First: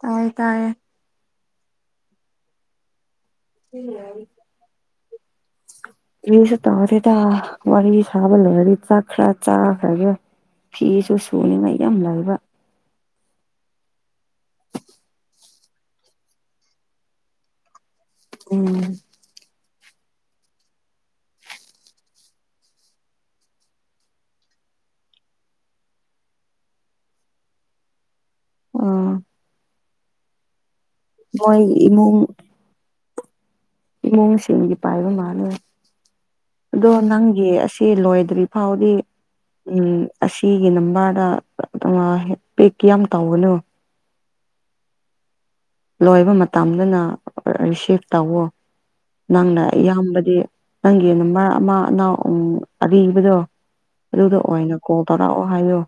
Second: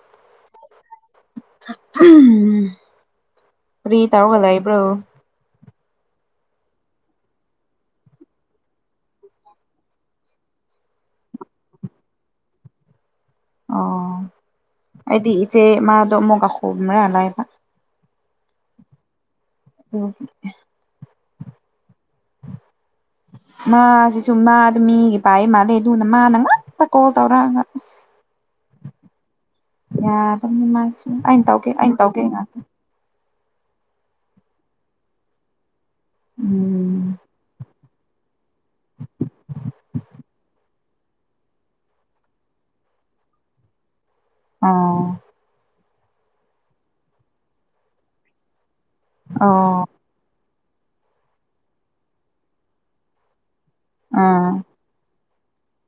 ꯇꯥꯏ ꯇꯥꯏꯌꯦ [unintelligible] ꯍꯨꯏ ꯀꯔꯤ ꯌꯥꯏ ꯇꯧꯔꯒ [inaudible] ꯀꯔꯤꯁꯨ ꯇꯧꯗꯦꯗ ꯋꯥꯔꯤ ꯁꯥꯕ ꯂꯣꯏꯔꯗꯤ ꯆꯥꯛ ꯈ꯭ꯔ ꯆꯥꯈ꯭ꯔꯒꯦ ꯐꯤ ꯁꯨ ꯁꯨꯅꯤꯡꯉꯥꯏ ꯌꯥꯝ ꯂꯩꯕ ꯑꯣ ꯑꯩꯗꯤ ꯏꯆꯦ ꯃꯥꯗꯣ ꯑꯃꯨꯛ ꯍꯣꯝꯔꯒ ꯂꯩꯕ ꯎꯝ [unintelligible] ꯃꯥꯁꯤꯁꯨ ꯃꯥꯗꯨ ꯃꯤꯒꯤ ꯄꯥꯏ ꯃꯥꯜꯂꯦ ꯑꯗꯨꯅ ꯃꯥꯅ ꯉꯥꯛꯇ ꯀꯣꯜ ꯇꯧꯔꯑꯒ ꯑꯁ ꯎꯝ ꯌꯥꯗꯕꯅꯤ ꯃꯥꯁꯨ ꯑꯩꯅ ꯃꯣꯏ ꯇꯧꯒꯦ ꯑꯩꯅ ꯏꯃꯨꯡ ꯇꯧꯒꯦ ꯉꯥꯛꯇ ꯏꯃꯨꯡꯁꯤꯡꯒꯤ ꯄꯥꯏꯕ ꯃꯥꯜꯂꯦ ꯑꯗꯣ ꯎꯝ ꯅꯪꯒꯤ ꯑꯁꯤ ꯁꯤ ꯂꯣꯏꯗ꯭ꯔꯤ ꯐꯥꯎꯗꯤ ꯎꯝ ꯑꯁꯤꯒꯤ ꯅꯝꯕꯔꯗ ꯑꯥ ꯄꯤꯛ ꯌꯥꯝ ꯇꯧꯒꯅꯨ ꯑꯥ ꯂꯣꯏꯕ ꯃꯇꯝꯗꯅ ꯔꯤꯁꯤꯞ ꯇꯧꯋꯣ ꯅꯪꯅ ꯑꯣ ꯑꯌꯥꯝꯕꯗꯤ ꯅꯪꯒꯤ ꯅꯝꯕꯔ ꯑꯃ ꯑꯅꯥꯎ ꯎꯝ ꯑꯔꯤꯕꯗꯨ ꯑꯗꯨꯗ ꯑꯥ ꯑꯣꯏꯅ ꯀꯣꯜ ꯇꯧꯔꯛꯑꯣ ꯍꯥꯏꯌꯣ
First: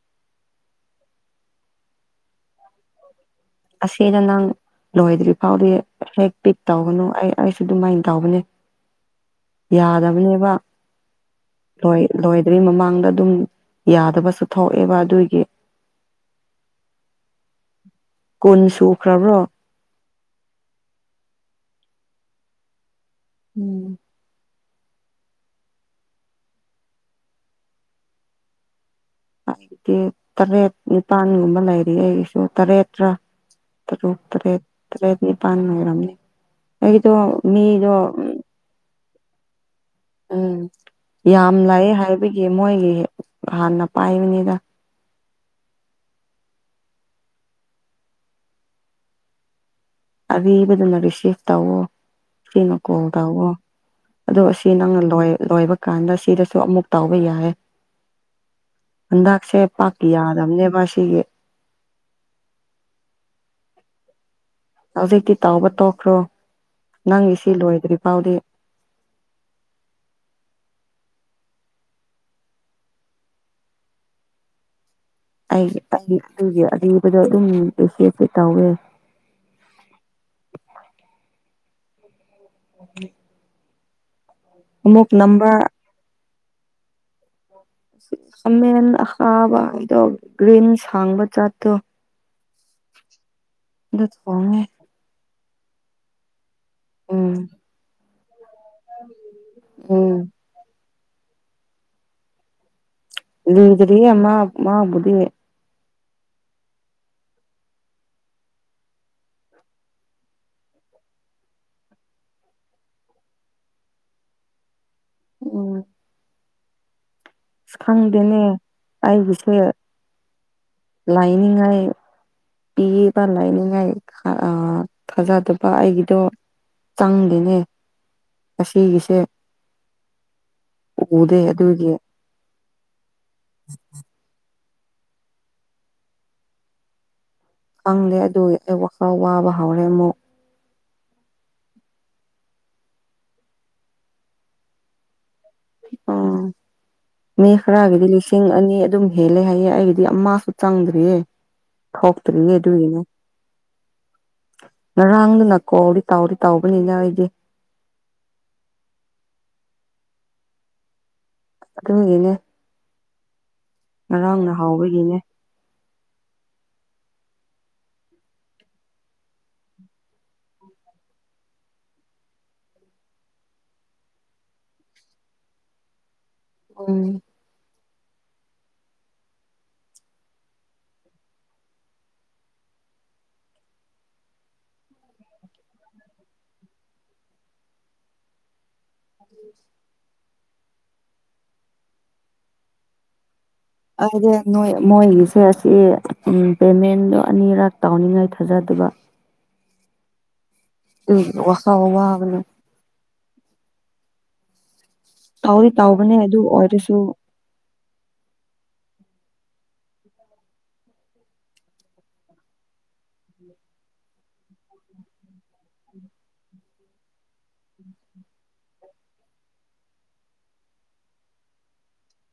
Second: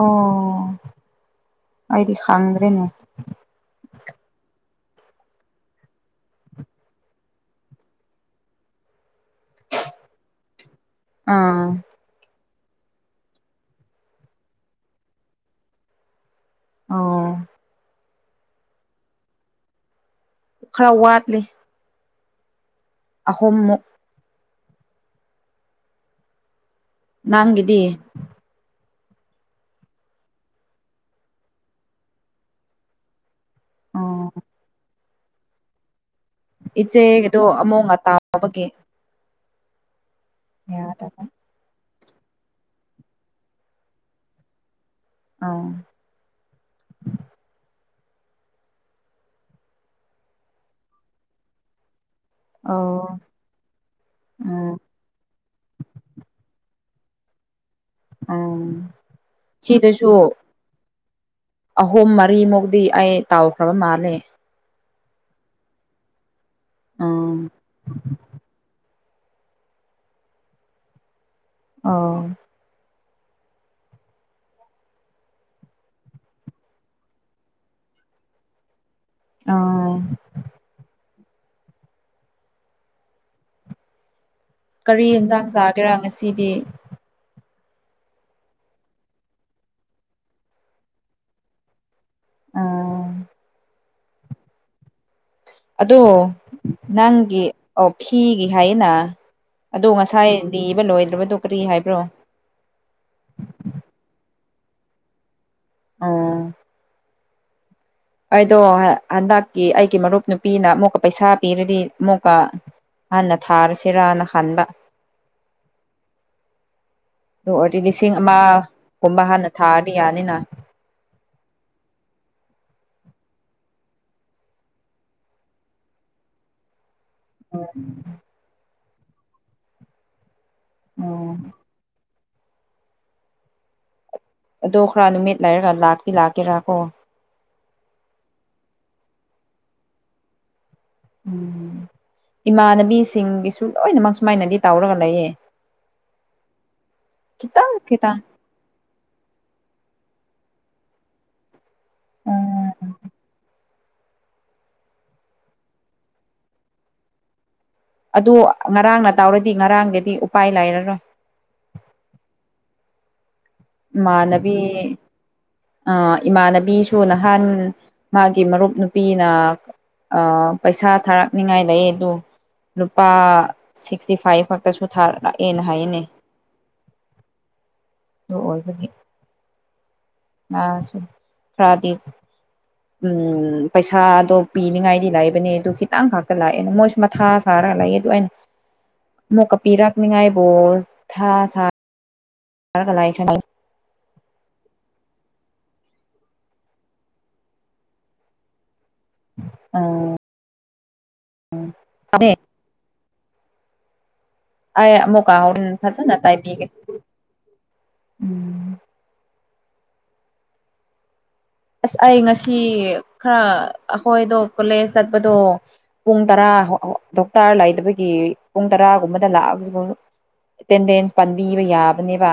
ꯑꯣ ꯑꯩꯗꯤ ꯈꯪꯗ꯭ꯔꯦꯅꯦ ꯑꯁꯤꯗ ꯅꯪ ꯂꯣꯏꯗ꯭ꯔꯤ ꯐꯥꯎꯗꯤ ꯍꯦꯛ ꯄꯤꯛ ꯇꯧꯒꯅꯨ ꯑꯩ ꯑꯩꯁꯨ ꯑꯗꯨꯃꯥꯏꯅ ꯇꯧꯕꯅꯦ [inaudible] ꯌꯥꯗꯕꯅꯦꯕ ꯑꯥ ꯂꫭꯏ ꯂꯣꯏꯗ꯭ꯔꯤ ꯃꯃꯥꯡꯗ ꯑꯗꯨꯝ ꯌꯥꯗꯕꯁꯨ ꯊꯣꯛꯑꯦꯕ ꯑꯗꯨꯒꯤ ꯑꯧ ꯀꯨꯟ ꯁꯨꯈ꯭ꯔꯕ꯭ꯔꯣ ꯈꯔ ꯋꯥꯠꯂꯤ ꯑꯍꯨꯝꯃꯨꯛ ꯎꯝ ꯅꯪꯒꯤꯗꯤ ꯑꯥ ꯗꯤ ꯇꯔꯦꯠ ꯅꯤꯄꯥꯟꯒꯨꯝꯕ ꯂꯩꯔꯤ ꯑꯩꯒꯤꯁꯨ ꯇꯔꯦꯠꯔ ꯇꯔꯨꯛ ꯑꯣ ꯇꯔꯦꯠ ꯇꯔꯦꯠ ꯅꯤꯄꯥꯟ ꯂꯩꯔꯝꯅꯤ ꯏꯆꯦꯒꯤꯗꯣ ꯑꯃꯣꯡ ꯉꯇꯥꯕꯒꯤ ꯎꯝ ꯌꯥꯗꯕ ꯌꯥꯝ ꯂꯩꯌꯦ ꯍꯥꯏꯕꯒꯤ ꯃꯣꯏꯒꯤ ꯍꯥꯟꯅ ꯄꯥꯏꯕꯅꯤꯗ ꯑꯧ ꯑꯔꯤꯕꯗꯨꯅ ꯔꯤꯁꯤꯚ ꯇꯧꯋꯣ ꯁꯤꯅ ꯑꯣ ꯀꯣꯜ ꯇꯧꯋꯣ ꯑꯗꯣ ꯁꯤ ꯎꯝ ꯅꯪꯅ ꯂꯣꯏ ꯂꯣꯏꯕ ꯀꯥꯟꯗ ꯁꯤꯗꯁꯨ ꯑꯃꯨꯛ ꯇꯧꯕ ꯌꯥꯏꯌꯦ ꯎꯝ ꯍꯟꯗꯛꯁꯦ ꯄꯥꯛ ꯁꯤꯗꯁꯨ ꯌꯥꯗꯝꯅꯦꯕ ꯁꯤꯒꯤ ꯑꯍꯨꯝ ꯃꯔꯤꯃꯨꯛꯇꯤ ꯑꯩ ꯇꯧꯈ꯭ꯔꯕ ꯃꯥꯜꯂꯦ ꯍꯧꯖꯤꯛꯇꯤ ꯇꯧꯕ ꯇꯣꯛꯈ꯭ꯔꯣ ꯅꯪꯒꯤ ꯎꯝ ꯁꯤ ꯂꯣꯏꯗ꯭ꯔꯤ ꯐꯥꯎꯗꯤ ꯑꯧ ꯑꯩꯒꯤ ꯑꯔꯤ ꯑꯩꯒꯤ ꯑꯔꯤꯕꯗ ꯑꯗꯨꯝ ꯔꯤꯁꯤꯚꯇꯤ ꯇꯧꯋꯦ ꯑꯥ [inaudible] ꯀꯔꯤ ꯑꯃꯨꯛ ꯌꯦꯟꯖꯥꯡ ꯅꯝꯕꯔ ꯆꯥꯒꯦꯔꯥ ꯉꯁꯤꯗꯤ ꯑꯃꯦꯟ ꯑꯈꯥꯕ ꯑꯩꯗꯣ ꯒ꯭ꯔꯤꯟ ꯁꯥꯡꯕ ꯖꯥꯠꯇꯨ ꯑꯣ ꯗꯨ ꯇꯣꯡꯉꯦ ꯑꯗꯣ ꯎꯝ ꯅꯪꯒꯤ ꯑꯣꯛ ꯐꯤꯒꯤ ꯍꯥꯏꯌꯦꯅ ꯑꯗꯨ ꯎꯝ ꯉꯁꯥꯏ ꯂꯤꯕ ꯂꯣꯏꯗ꯭ꯔꯕꯗꯣ ꯀꯔꯤ ꯍꯥꯏꯕ꯭ꯔꯣ ꯂꯤꯗ꯭ꯔꯤꯌꯦ ꯃꯥ ꯃꯥꯕꯨꯗꯤ ꯑꯣ ꯑꯩꯗꯣ ꯍ ꯍꯥꯟꯗꯛꯀꯤ ꯑꯩꯒꯤ ꯃꯔꯨꯞ ꯅꯨꯄꯤꯅ ꯑꯃꯨꯛꯀ ꯄꯩꯁꯥ ꯄꯤꯔꯗꯤ ꯑꯃꯨꯛꯀꯥ ꯍꯥꯟꯅ ꯊꯥꯔꯁꯤꯔꯅ ꯈꯥꯟꯕ ꯎꯝ ꯑꯗꯨ ꯑꯁ ꯑꯣꯏꯔꯗꯤ ꯂꯤꯁꯤꯡ ꯈꯪꯗꯦꯅꯦ ꯑꯃꯒꯨꯝꯕ ꯍꯥꯟꯅ ꯊꯥꯔꯗꯤ ꯌꯥꯅꯤꯅ ꯂꯥꯏꯅꯤꯉꯥꯏ ꯄꯤꯏꯕ ꯂꯥꯏꯅꯤꯡꯉꯥꯏ ꯈꯥꯑ ꯊꯥꯖꯗꯕ ꯑꯩꯒꯤꯗꯣ ꯆꯪꯗꯦꯅꯦ ꯑꯁꯤꯒꯤꯁꯦ ꯎꯝ ꯎꯗꯦ ꯑꯗꯨꯒꯤ [inaudible] ꯑꯗꯣ ꯈꯔ ꯅꯨꯃꯤꯠ ꯂꯩꯔꯒ ꯂꯥꯛꯇꯤ ꯂꯥꯛꯀꯦꯔꯥ ꯀꯣ ꯈꯪꯗꯦ ꯑꯗꯨꯒꯤ ꯑꯩ ꯋꯥꯈꯜ ꯋꯥꯕ ꯍꯧꯔꯦ ꯑꯃꯨꯛ ꯎꯝ ꯏꯃꯥꯟꯅꯕꯤꯁꯤꯡꯒꯤꯁꯨ ꯂꯣꯏꯅꯃꯛ ꯁꯨꯃꯥꯏꯅꯗꯤ ꯇꯧꯔꯒ ꯂꯩꯌꯦ ꯑꯣ ꯃꯤ ꯈꯤꯇꯪ ꯈꯔꯒꯤꯗꯤ ꯈꯤꯇꯪ ꯂꯤꯁ ꯁꯤꯡ ꯑꯅꯤ ꯑꯗꯨꯝ ꯍꯦꯜꯂꯦ ꯍꯥꯏꯌꯦ ꯑꯩꯒꯤꯗꯤ ꯑꯃꯁꯨ ꯆꯪꯗ꯭ꯔꯤꯌꯦ ꯊꯣꯛꯇ꯭ꯔꯤꯌꯦ ꯎꯝ ꯑꯗꯨꯏꯅꯦ ꯉꯔꯥꯡꯗꯨꯅ ꯀꯣꯜꯗꯤ ꯇꯧꯗꯤ ꯇꯧꯕꯅꯤꯅ ꯑꯩꯗꯤ ꯑꯗꯨ ꯉꯔꯥꯡꯅ ꯇꯧꯔꯗꯤ ꯉꯔꯥꯡꯒꯗꯤ ꯎꯄꯥꯏ ꯂꯩꯔꯔꯣꯏ ꯑꯗꯨꯒꯤꯅꯦ ꯉꯔꯥꯡꯅ ꯏꯃꯥꯟꯅꯕꯤ ꯍꯥꯎꯕꯒꯤꯅꯦ ꯑꯥ ꯏꯃꯥꯟꯅꯕꯤꯁꯨ ꯅꯍꯥꯟ ꯃꯥꯒꯤ ꯃꯔꯨꯞ ꯅꯨꯄꯤꯅ ꯑꯥ ꯄꯩꯁꯥ ꯊꯥꯔꯛꯅꯤꯉꯥꯏ ꯂꯩꯌꯦ ꯑꯗꯨ ꯂꯨꯄꯥ ꯁꯤꯛꯁꯇꯤ ꯐꯥꯏꯚ ꯈꯛꯇꯁꯨ ꯊꯔꯥꯛ ꯂꯥꯛꯑꯦꯅꯦ ꯍꯥꯏꯅꯦ ꯎꯝ ꯑꯗꯨ ꯑꯣꯏꯕꯒꯤ ꯑꯥ ꯈ꯭ꯔꯥꯗꯤ ꯎꯝ ꯄꯩꯁꯥꯗꯣ ꯄꯤꯅꯤꯡꯉꯥꯏꯗꯤ ꯂꯩꯕꯅꯦ ꯑꯗꯨ ꯈꯤꯇꯪ ꯈꯥꯛꯇꯪ ꯂꯥꯛꯑꯦꯅ ꯃꯣꯏꯁꯨ ꯃꯊꯥ ꯁꯥꯔꯒ ꯂꯩꯌꯦ ꯑꯗꯨ ꯑꯩꯅ [inaudible] ꯑꯃꯨꯛꯀ ꯄꯤꯔꯛꯅꯤꯉꯥꯏꯕꯨ ꯊ ꯁꯥꯒ ꯂꯩꯈ꯭ꯔꯦ ꯑꯩꯗꯤ ꯅꯣꯏ ꯃꯣꯏꯒꯤꯁꯦ ꯑꯁꯤ ꯄꯦꯃꯦꯟꯗꯣ ꯑꯅꯤꯔꯛ ꯇꯧꯅꯤꯡꯉꯥꯏ ꯊꯥꯖꯗꯕ ꯑꯣ ꯑꯩꯒꯤ ꯋꯥꯈꯜ ꯎꯝꯅꯦ ꯋꯥꯕꯅꯦ ꯑꯩ ꯑꯃꯨꯛꯀ ꯇꯧꯗꯤ ꯍꯧꯔꯟ ꯇꯧꯕꯅꯦ ꯐꯖꯅ ꯑꯗꯨ ꯇꯩꯕꯤꯒꯦ ꯑꯣꯏꯔꯁꯨ ꯎꯝ ꯑꯁ ꯑꯩ ꯉꯁꯤ ꯈꯔ ꯑꯩꯈꯣꯏꯗꯣ ꯀꯣꯂꯦꯖ ꯆꯥꯠꯄꯗꯣ ꯄꯨꯡ ꯇꯔꯥ ꯗꯣꯛꯇꯔ ꯂꯩꯗꯕꯒꯤ ꯄꯨꯡ ꯇꯔꯥꯒꯨꯝꯕꯗ ꯂꯥꯛꯑꯒꯁꯨ ꯑꯦꯇꯦꯟꯗꯦꯟꯁ ꯄꯥꯟꯕꯤꯕ ꯌꯥꯕꯅꯦꯕ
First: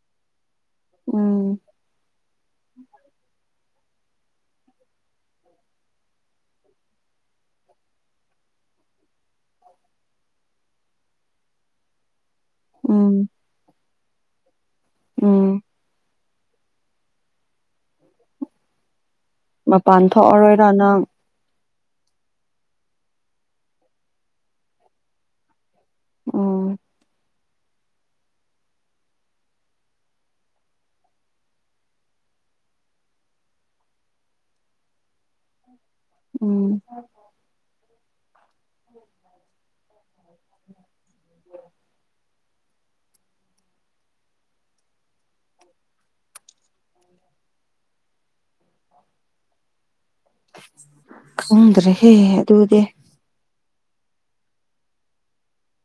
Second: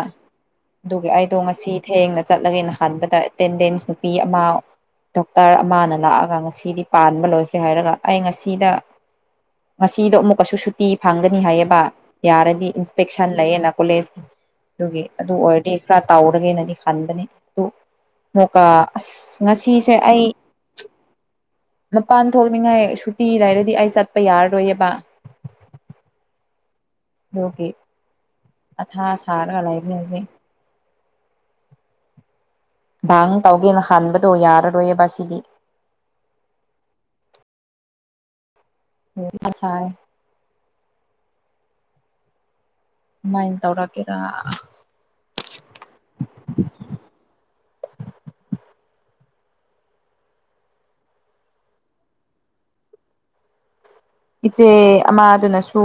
ꯑꯗꯨꯒꯤ ꯑꯩꯗꯣ ꯎꯝ ꯉꯁꯤ ꯊꯦꯡꯅ ꯆꯠꯂꯒꯦ ꯍꯟꯕꯗ ꯑꯦꯇꯦꯟꯗꯦꯟꯁ ꯅꯨꯄꯤ ꯑꯃ ꯗꯣꯛꯇꯔ ꯑꯃꯅ ꯂꯥꯛꯑꯒ ꯉꯁꯤꯗꯤ ꯄꯥꯟꯕ ꯂꯣꯏꯈ꯭ꯔꯦ ꯍꯥꯏꯔꯒ ꯑꯩ ꯉꯁꯤꯗ ꯉꯁꯤꯗꯣ ꯑꯃꯨꯛꯀꯁꯨ ꯁꯨꯇꯤ ꯐꯪꯒꯅꯤ ꯍꯥꯏꯌꯦꯕ ꯌꯥꯔꯗꯤ ꯎꯝ ꯏꯟꯁꯄꯦꯛꯁꯟ ꯂꯩꯌꯦꯅ ꯀꯣꯂꯦꯖ ꯑꯗꯨꯒꯤ ꯑꯗꯨ ꯎꯝ ꯑꯣꯏꯔꯗꯤ ꯈꯔ ꯇꯧꯔꯒꯦꯅꯗꯤ ꯈꯟꯕꯅꯦ ꯑꯗꯨ ꯃꯨꯀꯥ ꯑꯁ ꯉꯁꯤꯁꯦ ꯑꯩ ꯂꯣꯏꯔꯕ꯭ꯔ ꯅꯪ ꯃꯄꯥꯟ ꯊꯣꯛꯅꯤꯡꯉꯥꯏ ꯁꯨꯇꯤ ꯂꯩꯔꯗꯤ ꯑꯩ ꯆꯥꯠꯄ ꯌꯥꯔꯔꯣꯏꯌꯦꯕ ꯎꯝ ꯗꯨꯒꯤ ꯑꯊꯥ ꯁꯥꯔꯒ ꯂꯩꯕꯅꯦ ꯍꯧꯖꯤꯛ ꯗꯥꯡ ꯇꯧꯒꯦꯅ ꯈꯟꯕꯗꯣ ꯌꯥꯔꯔꯣꯏꯌꯦꯕ ꯁꯤꯗꯤ ꯎꯝ [unintelligible] ꯀꯃꯥꯏꯅ ꯇꯧꯔꯛꯀꯦꯔꯥ ꯈꯪꯗ꯭ꯔꯦꯍꯦ ꯑꯗꯨꯗꯤ ꯏꯆꯦ ꯑꯃꯥꯗꯨꯅꯁꯨ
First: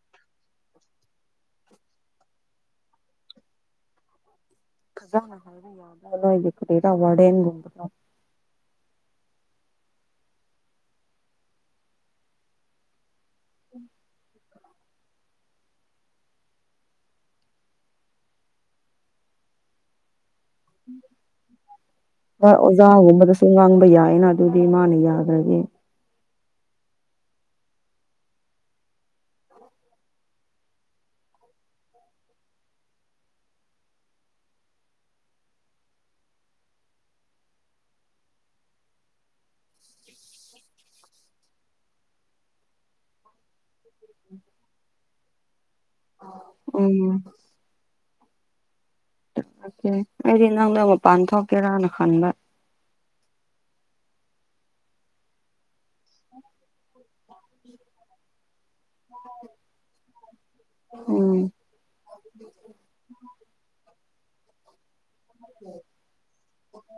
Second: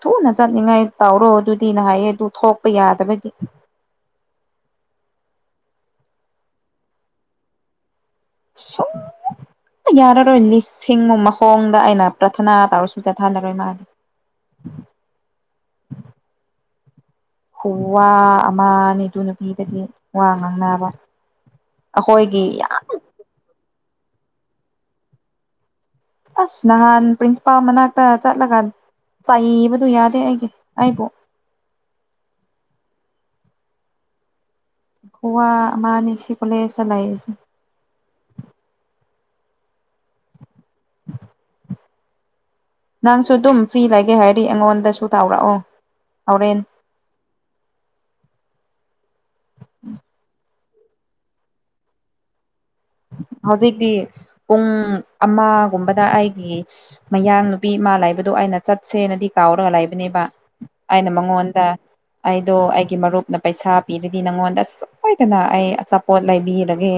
ꯊꯨꯅꯥ ꯆꯠꯅꯤꯡꯉꯥꯏ ꯇꯧꯔꯣ ꯑꯗꯨꯗꯤ ꯅ ꯍꯥꯏꯌꯦ ꯑꯗꯨ ꯊꯣꯛ ꯄ ꯌꯥꯗꯕꯒꯤ [unintelligible] [unintelligible] ꯌꯥꯔꯔꯣꯏ ꯂꯤꯁꯤꯡꯃꯥ ꯃꯈꯣꯡꯗ ꯑꯩꯅ ꯄ꯭ꯔꯊꯅꯥ ꯇꯧꯔꯁꯨ ꯆꯠꯊꯟꯅꯔꯣꯏ ꯃꯥꯗꯤ ꯈꯨꯋꯥ ꯑꯃꯅꯦ ꯑꯗꯨ ꯅꯨꯄꯤꯗꯗꯤ ꯋꯥ ꯉꯥꯡꯅ ꯕ ꯑꯩꯈꯣꯏꯒꯤ ꯌꯥꯝ [unintelligible] ꯉꯥꯡꯕ ꯌꯥꯏꯌꯦꯅ ꯑꯗꯨꯗꯤ ꯃꯥꯅ ꯌꯥꯗ꯭ꯔꯗꯤ ꯑꯁ ꯅꯍꯥꯟ ꯄ꯭ꯔꯤꯟꯁꯤꯄꯥꯜ ꯃꯅꯥꯛꯇ ꯆꯠꯂꯒ ꯆꯩꯕꯗꯨ ꯌꯥꯗꯦ ꯑꯩꯒꯤ ꯑꯩꯕꯨ ꯋꯥ ꯑꯃꯥꯅꯤ ꯁꯤ ꯀꯣꯂꯦꯖꯇꯥ ꯂꯩꯕꯁꯦ [inaudible] ꯅꯪꯁꯨ ꯗꯨꯝ ꯐ꯭ꯔꯤ ꯂꯩꯒꯦ ꯍꯥꯏꯔꯗꯤ ꯑꯩꯉꯣꯟꯗꯁꯨ ꯇꯥꯎꯔꯛꯑꯣ ꯍꯧꯔꯦꯟ ꯎꯝ ꯑꯣꯀꯦ ꯑꯩꯗꯤ ꯅꯪꯗꯣ ꯃꯄꯥꯟ ꯊꯣꯛꯀꯦꯔꯅ ꯈꯟꯕ ꯍꯧꯖꯤꯛꯗꯤ ꯄꯨꯡ ꯑꯃꯒꯨꯝꯕꯗ ꯑꯩꯒꯤ ꯃꯌꯥꯡ ꯅꯨꯄꯤ ꯃꯥ ꯂꯩꯕꯗꯣ ꯑꯩꯅ ꯆꯠꯁꯦꯅꯗꯤ ꯀꯥꯎꯔꯒ ꯂꯩꯕꯅꯦꯕ ꯑꯩꯅ ꯎꯝ ꯃꯉꯣꯟꯗ ꯑꯩꯗꯣ ꯑꯩꯒꯤ ꯃꯔꯨꯞꯅ ꯄꯩꯁꯥ ꯄꯤꯔꯗꯤ ꯅꯪꯉꯣꯟꯗ ꯑꯁꯨ ꯍꯣꯏꯗꯅ ꯑꯩ ꯑꯆꯥꯄꯣꯠ ꯂꯩꯕꯤꯔꯒꯦ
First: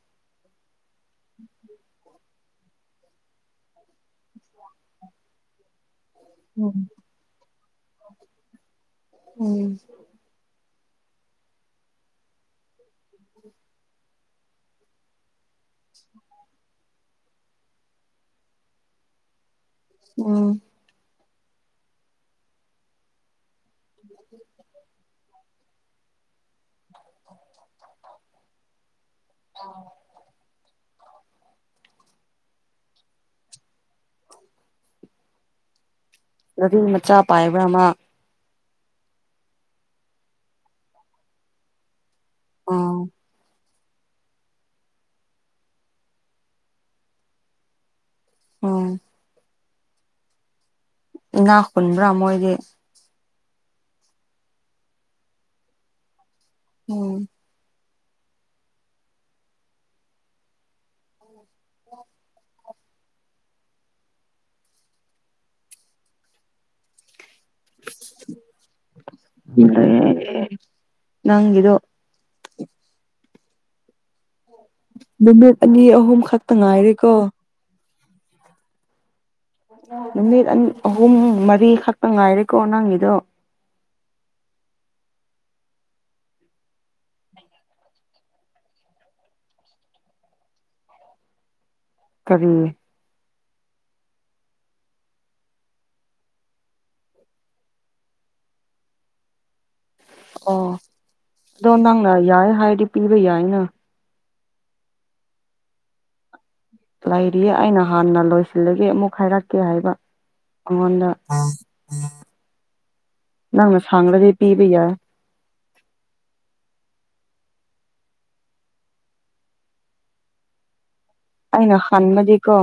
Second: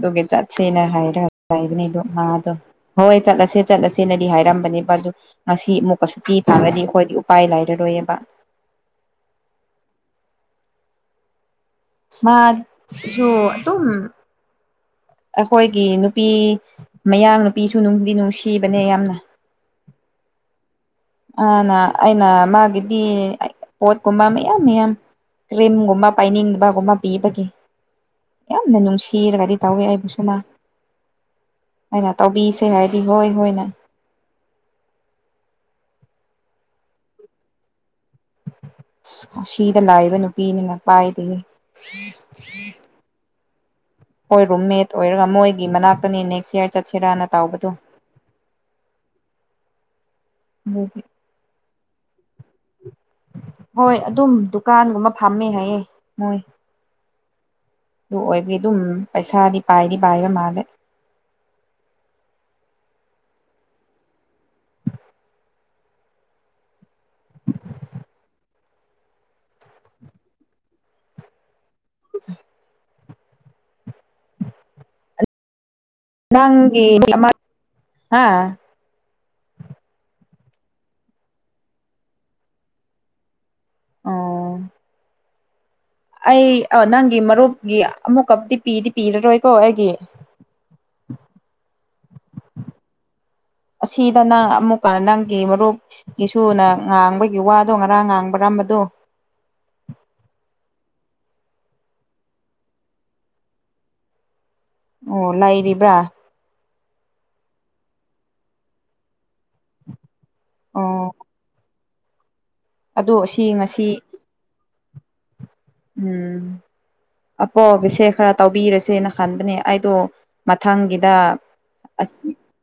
ꯗꯨꯒꯤ ꯆꯠꯁꯦꯅ ꯍꯥꯏꯔ ꯂꯩꯕꯅꯦ ꯑꯗꯣ ꯃꯥꯗꯣ ꯍꯣꯏ ꯆꯠꯂꯁꯦ ꯆꯠꯂꯁꯦꯅꯗꯤ ꯍꯥꯏꯔꯝꯕꯅꯦꯕ ꯑꯗꯨ ꯉꯁꯤ ꯑꯃꯨꯛꯀ ꯁꯨꯇꯤ ꯎꯝ ꯐꯥꯡꯔꯗꯤ ꯑꯈꯣꯏꯗꯤ ꯎꯄꯥꯏ ꯂꯩꯔꯔꯣꯏꯌꯦꯕ ꯎꯝ ꯃꯥꯠꯁꯨ ꯑꯗꯨꯝ ꯑꯈꯣꯏꯒꯤ ꯅꯨꯄꯤ ꯃꯌꯥꯡ ꯅꯨꯄꯤꯁꯨ ꯅꯨꯡꯗꯤ ꯅꯨꯡꯁꯤꯕꯅꯦ ꯌꯥꯝꯅ ꯎꯝ ꯑꯥꯅ ꯑꯩꯅ ꯃꯥꯒꯤꯗꯤ ꯄꯣꯠꯀꯨꯝꯕ ꯃꯌꯥꯝ ꯃꯌꯥꯝ ꯀ꯭ꯔꯤꯝ ꯒꯨꯝꯕ ꯄꯥꯏꯅꯤꯡꯗꯕꯒꯨꯝꯕꯞ ꯄꯤꯕꯒꯤ ꯌꯥꯝꯅ ꯅꯨꯡꯁꯤꯔꯒꯗꯤ ꯇꯧꯋꯦ ꯑꯩꯕꯨꯁꯨ ꯃꯥ ꯑꯩꯅ ꯇꯧꯕꯤꯁꯦ ꯍꯥꯏꯔꯗꯤ ꯍꯣꯏ ꯍꯣꯏꯅ ꯒꯥꯔꯤ ꯃꯆꯥ ꯄꯥꯏꯕ꯭ꯔꯥ ꯃꯥ ꯑꯁ ꯑꯁꯤꯗ ꯂꯥꯏꯕ ꯅꯨꯄꯤꯅꯤꯅ ꯄꯥꯏꯗꯦꯍꯦ [unintelligible] ꯑꯥꯎ ꯍꯣꯏ ꯔꯨꯝꯃꯦꯠ ꯑꯣꯏꯔꯒ ꯃꯣꯏꯒꯤ ꯃꯅꯥꯛꯇꯅꯦ ꯅꯦꯛꯁ ꯌꯔ ꯆꯠꯁꯦꯔꯥꯅ ꯇꯥꯎꯕꯗꯣ ꯑꯣ [unintelligible] ꯏꯅꯥ ꯈꯨꯨꯟꯕ꯭ꯔꯥ ꯃꯣꯏꯗꯤ ꯍꯣꯏ ꯑꯗꯨꯝ ꯗꯨꯀꯥꯟꯒꯨꯝꯕ ꯐꯝꯃꯦ ꯍꯥꯏꯌꯦ ꯃꯣꯏ ꯎꯝ ꯗꯨ ꯑꯣꯏꯕꯒꯤ ꯗꯨꯝ ꯄꯩꯁꯥꯗꯤ ꯄꯥꯏꯗꯤ ꯄꯥꯏꯕ ꯃꯥꯜꯂꯦ [unintelligible] ꯅꯪꯒꯤꯗꯣ [unintelligible] ꯅꯨꯃꯤꯠ ꯑꯅꯤ ꯑꯍꯨꯝ ꯈꯛꯇ ꯉꯥꯏꯔꯦꯀꯣ ꯍꯥꯥ ꯅꯨꯃꯤꯠ ꯑꯅꯤ ꯑꯍꯨꯝ ꯃꯔꯤ ꯈꯛꯇ ꯉꯥꯏꯔꯦꯀꯣ ꯅꯪꯒꯤꯗꯣ ꯑꯣ ꯑꯩ ꯑꯣ ꯅꯪꯒꯤ ꯃꯔꯨꯞꯒꯤ ꯑꯃꯨꯛꯀꯞꯗꯤ ꯄꯤꯗꯤ ꯄꯤꯔꯔꯣꯏꯀꯣ ꯑꯩꯒꯤ [inaudible] ꯀꯔꯤ ꯑꯁꯤꯗ ꯅꯪ ꯑꯃꯨꯛꯀ ꯅꯪꯒꯤ ꯃꯔꯨꯞ ꯒꯤꯁꯨꯅ ꯉꯥꯡꯕꯒꯤ ꯋꯥꯗꯨ ꯉꯔꯥꯡ ꯉꯥꯡꯕ꯭ꯔꯝ ꯃꯗꯣ ꯑꯣ ꯑꯗꯣ ꯅꯪꯅ ꯌꯥꯏꯌꯦ ꯍꯥꯏꯔꯗꯤ ꯄꯤꯕ ꯌꯥꯏꯅ ꯑꯣ ꯂꯩꯔꯤꯕ꯭ꯔꯥ ꯂꯩꯔꯤꯌꯦ ꯑꯩꯅ ꯍꯥꯟꯅ ꯂꯣꯏꯁꯤꯜꯂꯒꯦ ꯑꯃꯨꯛ ꯍꯥꯏꯔꯛꯀꯦ ꯍꯥꯏꯕ ꯑꯣ ꯑꯉꯣꯟꯗ ꯑꯗꯨ ꯑꯁꯤ ꯉꯁꯤ ꯃꯔꯤ ꯄꯤꯕ ꯌꯥꯢ ꯎꯝ ꯑꯄꯣꯒꯤꯁꯦ ꯈꯔ ꯇꯧꯕꯤꯔꯁꯦꯅ ꯈꯟꯕꯅꯦ ꯑꯩꯗꯣ ꯃꯊꯪꯒꯤꯗ ꯑꯩꯅ ꯑꯁ ꯈꯟꯕꯗꯤꯀꯣ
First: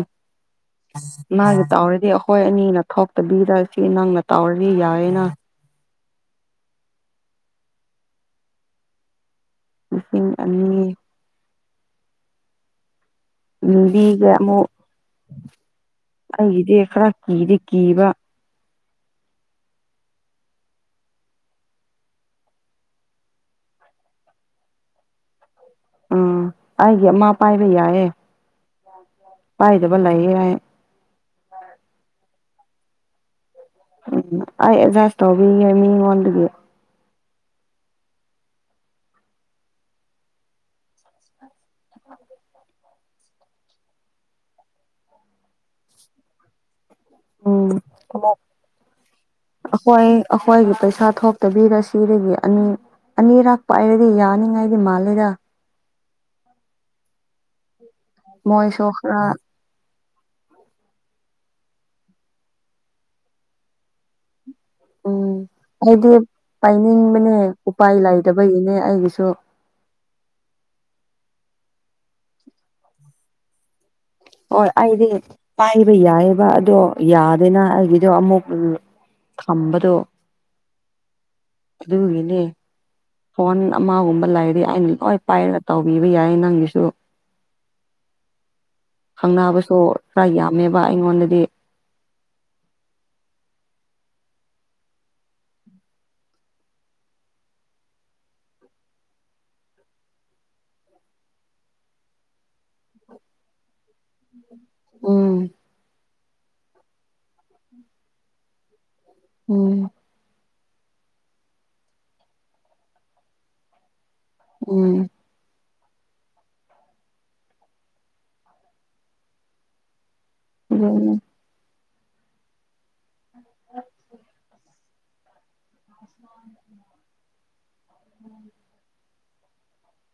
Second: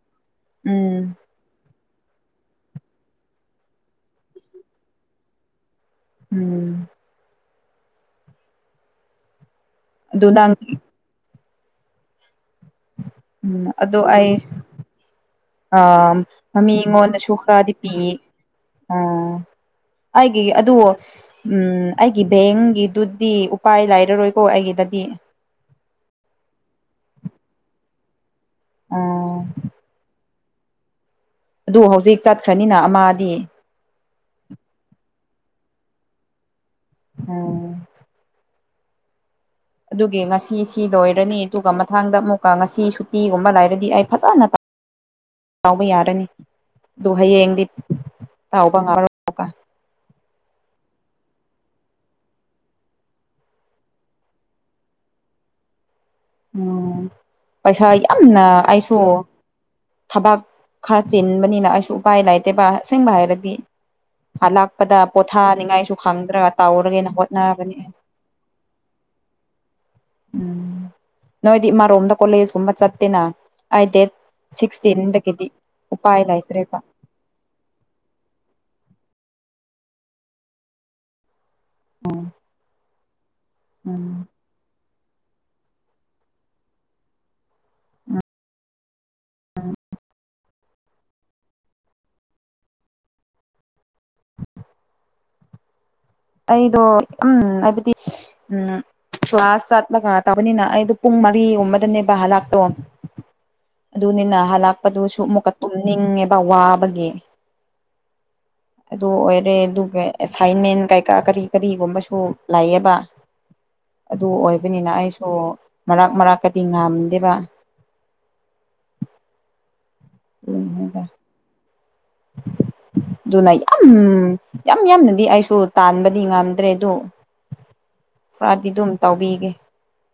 ꯎꯝ ꯃꯥꯅ ꯇꯧꯔꯗꯤ ꯑꯩꯈꯣꯏ ꯑꯅꯤꯅ ꯊꯣꯛꯇꯕꯤꯗ ꯁꯤ ꯅꯪꯅ ꯇꯧꯔꯗꯤ ꯌꯥꯏꯌꯦꯅ ꯎꯝ ꯂꯤꯁꯤꯡ ꯑꯗꯨ ꯅꯪ ꯑꯅꯤ ꯎꯝ ꯑꯗꯨ ꯅꯤꯕꯤꯒ ꯑꯩꯁ ꯑꯃꯨꯛ ꯑ ꯃꯤ ꯑꯩꯒꯤꯗꯤ ꯈꯔ ꯉꯣꯟꯗꯁꯨ ꯀꯤꯗꯤ ꯈꯔꯗꯤ ꯀꯤꯕ ꯄꯤꯌꯦ ꯑ ꯑꯩꯒꯤ ꯑꯗꯨ ꯎꯝ ꯑꯩꯒꯤ ꯕꯦꯡꯒꯤꯗꯨꯗꯤ ꯎꯄꯥꯏ ꯂꯩꯔꯔꯣꯏꯀꯣ ꯑꯩꯒꯤꯗꯗꯤ ꯎꯝ ꯑꯩꯒꯤ ꯑꯃꯥ ꯄꯥꯏꯕ ꯌꯥꯏꯌꯦ ꯑꯥ ꯄꯥꯏꯗꯕ ꯂꯩꯌꯦ ꯍꯥꯢ ꯑꯗꯨ ꯍꯧꯖꯤꯛ ꯆꯠꯈ꯭ꯔꯅꯤꯅ ꯑꯃꯗꯤ ꯎꯝ ꯑꯩ ꯑꯦꯗꯖꯥꯢꯞ ꯇꯧꯕꯤꯒꯦ ꯃꯤꯉꯣꯟꯗꯒꯤ ꯑꯣ ꯑꯗꯨꯒꯤ ꯉꯁꯤ ꯁꯤ ꯂꯣꯏꯔꯅꯤ ꯑꯗꯨꯒ ꯃꯥꯊꯪꯗ ꯑꯃꯨꯛꯀ ꯉꯁꯤꯁꯨ ꯇꯤꯒꯨꯝꯕ ꯂꯩꯔꯗꯤ ꯑꯩ ꯐꯖꯅ ꯇꯧꯕ ꯌꯥꯔꯅꯤ ꯗꯨ ꯍꯌꯦꯡꯗꯤ ꯎꯝ ꯇꯧꯕ ꯉꯝꯃꯥꯔꯣꯢ ꯑꯩꯈꯣꯏ ꯑꯩꯈꯣꯏꯒꯤ ꯄꯩꯁꯥ ꯊꯣꯛꯇꯕꯤꯗ ꯁꯤꯗꯒꯤ ꯑꯅꯤ ꯑꯅꯤꯔꯛ ꯄꯥꯏꯔꯗꯤ ꯌꯥꯅꯤꯡꯉꯥꯏꯗꯤ ꯃꯥꯜꯂꯦꯗ ꯎꯝ ꯄꯩꯁꯥ ꯌꯥꯝꯅ ꯃꯣꯏꯁꯨ ꯑꯩꯁꯨ ꯈꯔ ꯊꯕꯛ ꯈꯔ ꯆꯤꯟꯕꯅꯤꯅ ꯑꯩꯁꯨ ꯎꯄꯥꯏ ꯂꯩꯇꯦꯕ ꯑꯁꯦꯡꯕ ꯍꯥꯏꯔꯗꯤ ꯑꯅꯛꯄꯗ ꯎꯝ ꯄꯣꯊꯥꯅꯤꯡꯉꯥꯏꯁꯨ ꯑꯩꯗꯤ ꯈꯪꯗ꯭ꯔꯒ ꯇꯧꯔꯒꯦꯅ ꯍꯣꯠꯅꯕꯅꯦ ꯇꯕꯒꯤꯅꯦ ꯑꯩꯒꯤꯁꯨ ꯎꯝ ꯅꯣꯏꯗꯤ ꯢꯃꯥꯔꯣꯝꯗ ꯀꯣꯂꯦꯖꯒꯨꯝꯕ ꯆꯠꯇꯦꯅ ꯑꯩ ꯗꯦꯠ ꯍꯣꯏ ꯑꯩꯗꯤ ꯁꯤꯛꯁꯇꯤꯟꯗꯒꯤꯗꯤ ꯄꯥꯏꯕ ꯎꯄꯥꯏ ꯌꯥꯏꯌꯦꯕ ꯂꯩꯇ꯭ꯔꯦꯕ ꯑꯗꯣ ꯌꯥꯗꯦꯅ ꯑꯩꯒꯤꯗꯣ ꯑꯃꯨꯛ ꯎꯝ ꯊꯝꯕꯗꯨ ꯎꯝ ꯑꯗꯨꯒꯤꯅꯦ ꯐꯣꯟ ꯎꯝ ꯑꯃꯒꯨꯝꯕ ꯂꯩꯔꯗꯤ ꯑꯩꯅ ꯂꯣꯏ ꯄꯥꯏꯔꯒ ꯇꯧꯕꯤꯕ ꯌꯥꯏꯌꯦ ꯅꯪꯒꯤꯁꯨ ꯈꯪꯅꯕꯁꯨ ꯈꯔ ꯌꯥꯝꯃꯦꯕ ꯑꯩꯉꯣꯟꯗꯗꯤ ꯑꯩꯗꯣ ꯌꯤꯝ ꯍꯥꯏꯕꯗꯤ ꯎꯝ ꯀ꯭ꯂꯥꯁ ꯆꯠꯄꯒ ꯇꯧꯕꯅꯤꯅ ꯑꯩꯗꯣ ꯄꯨꯡ ꯃꯔꯤꯒꯨꯝꯕꯗꯅꯦꯕ ꯍꯜꯂꯛꯄꯗꯨ ꯑꯗꯨꯅꯤꯅ ꯍꯜꯂꯛꯄꯗꯨꯁꯨ ꯎꯝ ꯑꯃꯨꯛꯀ ꯇꯨꯝꯅꯤꯡꯉꯦꯕ ꯋꯥꯕꯒꯤ ꯑꯗꯨ ꯑꯣꯏꯔꯦ ꯎꯝ ꯑꯗꯨꯒ ꯑꯦꯁꯥꯏꯟꯃꯦꯟ ꯀꯩ ꯇ ꯀꯔꯤ ꯀꯔꯤꯒꯨꯝꯕꯁꯨ ꯂꯩꯌꯦꯕ ꯑꯗꯨ ꯑꯣꯏꯕꯅꯤꯅ ꯎꯝ ꯑꯩꯁꯨ ꯃꯔꯛ ꯃꯔꯛꯇꯗꯤ ꯉꯝꯗꯦꯕ ꯑꯗꯨꯅꯤꯗ ꯄꯤꯖꯒꯅꯨ ꯑꯗꯨꯅ ꯌꯥꯝ ꯌꯥꯝ ꯌꯥꯝꯅꯗꯤ ꯑꯩꯁꯨ ꯇꯥꯟꯕꯗꯤ ꯉꯝꯗ꯭ꯔꯦ ꯑꯗꯨ ꯈꯔꯗꯤ ꯑꯗꯨꯝ ꯇꯧꯕꯤꯒꯦ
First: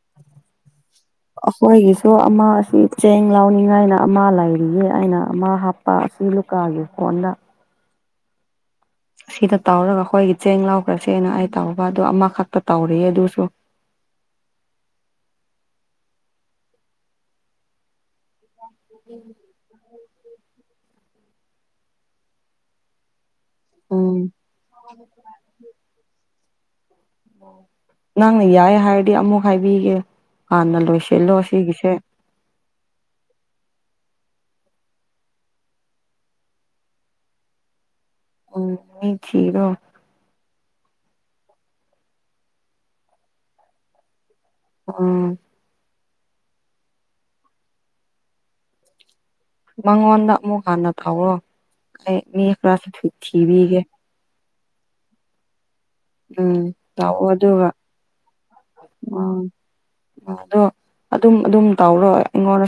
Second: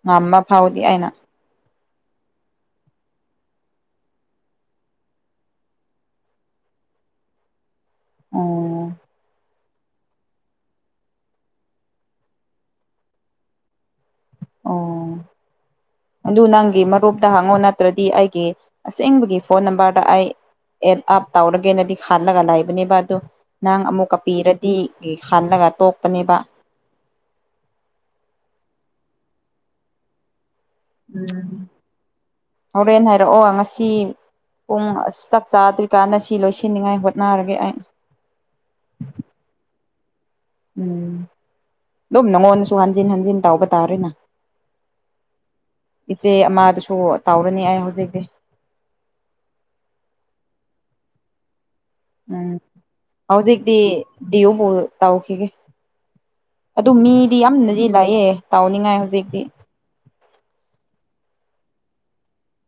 ꯉꯝꯕ ꯐꯥꯎꯗꯤ ꯑꯩꯅ ꯑꯩꯈꯣꯏꯒꯤꯁꯨ ꯑꯃ ꯑꯁꯤ ꯆꯦꯡ ꯂꯧꯅꯤꯡꯉꯥꯏꯅ ꯑꯃ ꯂꯩꯔꯤꯌꯦ ꯑꯩꯅ ꯑꯃ ꯍꯥꯞ ꯄꯥ ꯑꯁꯤ ꯂꯨꯀꯥꯒꯤ ꯐꯣꯟꯗ ꯑꯣ ꯁꯤꯗ ꯇꯧꯔꯒ ꯑꯩꯈꯣꯏꯒꯤ ꯆꯦꯡ ꯂꯥꯎꯈ꯭ꯔꯁꯦꯅ ꯑꯩ ꯇꯧꯕ ꯑꯗꯨ ꯑꯃꯥꯈꯛꯇ ꯇꯧꯔꯤꯌꯦ ꯑꯗꯨꯁꯨ ꯑꯣ ꯑꯗꯨ ꯅꯪꯒꯤ ꯃꯔꯨꯞꯇ ꯍꯪꯉꯣ ꯅꯠꯇ꯭ꯔꯗꯤ ꯑꯩꯒꯤ ꯑꯁꯦꯡꯕꯒꯤ ꯐꯣꯟ ꯅꯝꯕꯔꯗ ꯑꯩ ꯑꯦꯠ ꯑꯞ ꯇꯧꯔꯒꯦꯅꯗꯤ ꯈꯜꯂꯒ ꯂꯩꯕꯅꯦꯕ ꯑꯗꯨ ꯅꯪ ꯑꯃꯨꯛꯀ ꯎꯝ ꯄꯤꯔꯗꯤꯀꯦ ꯈꯜꯂꯒ ꯇꯣꯛꯄꯅꯦꯕ ꯅꯪꯅ ꯌꯥꯏ ꯍꯥꯏꯔꯗꯤ ꯑꯃꯨꯛ ꯍꯥꯏꯕꯤꯒꯦ ꯍꯥꯟꯅ ꯂꯣꯏ ꯎꯝ ꯍꯣꯔꯦꯟ ꯍꯥꯏꯔꯛꯑꯣ ꯉꯁꯤ ꯄꯨꯡ ꯑꯁ ꯆꯥꯛ ꯆꯥꯗ꯭ꯔꯤꯀꯥꯟꯅ ꯁꯤ ꯂꯣꯏꯁꯤꯟꯅꯤꯡꯉꯥꯏ ꯍꯣꯠꯅꯔꯒꯦ ꯑꯩ ꯎꯝ ꯃꯤ ꯊꯤꯔꯣ ꯎꯝ ꯗꯨꯝ ꯅꯪꯉꯣꯟꯗꯁꯨ ꯍꯟꯖꯤꯟ ꯍꯟꯖꯤꯟ ꯇꯧꯕ ꯇꯥꯔꯦꯅ ꯑ ꯏꯆꯦ ꯑꯃꯥꯗꯁꯨ ꯇꯧꯔꯅꯤ ꯑꯩ ꯍꯧꯖꯤꯛꯇꯤ ꯃꯉꯣꯟꯗ ꯑꯃꯨꯛ ꯍꯟꯅ ꯇꯧꯔꯣ ꯑꯩ ꯃꯤ ꯈꯔꯁꯨ ꯊꯨ ꯊꯤꯕꯤꯒꯦ ꯗꯤꯌꯨꯍꯣꯜ ꯇꯥꯎꯈꯤꯒꯦ ꯎꯝ ꯑꯗꯨ ꯇꯧꯑꯣ ꯃꯤꯗꯤ ꯑꯗꯨꯒ ꯌꯥꯝꯅꯗꯤ ꯂꯥꯛꯑꯦ ꯇꯥꯎꯅꯤꯡꯉꯥꯏ ꯍꯧꯖꯤꯛꯇꯤ ꯎꯝꯗꯣ ꯑꯗꯨꯝ ꯑꯗꯨꯝ ꯇꯧꯔꯣ ꯑꯩꯉꯣꯟꯗ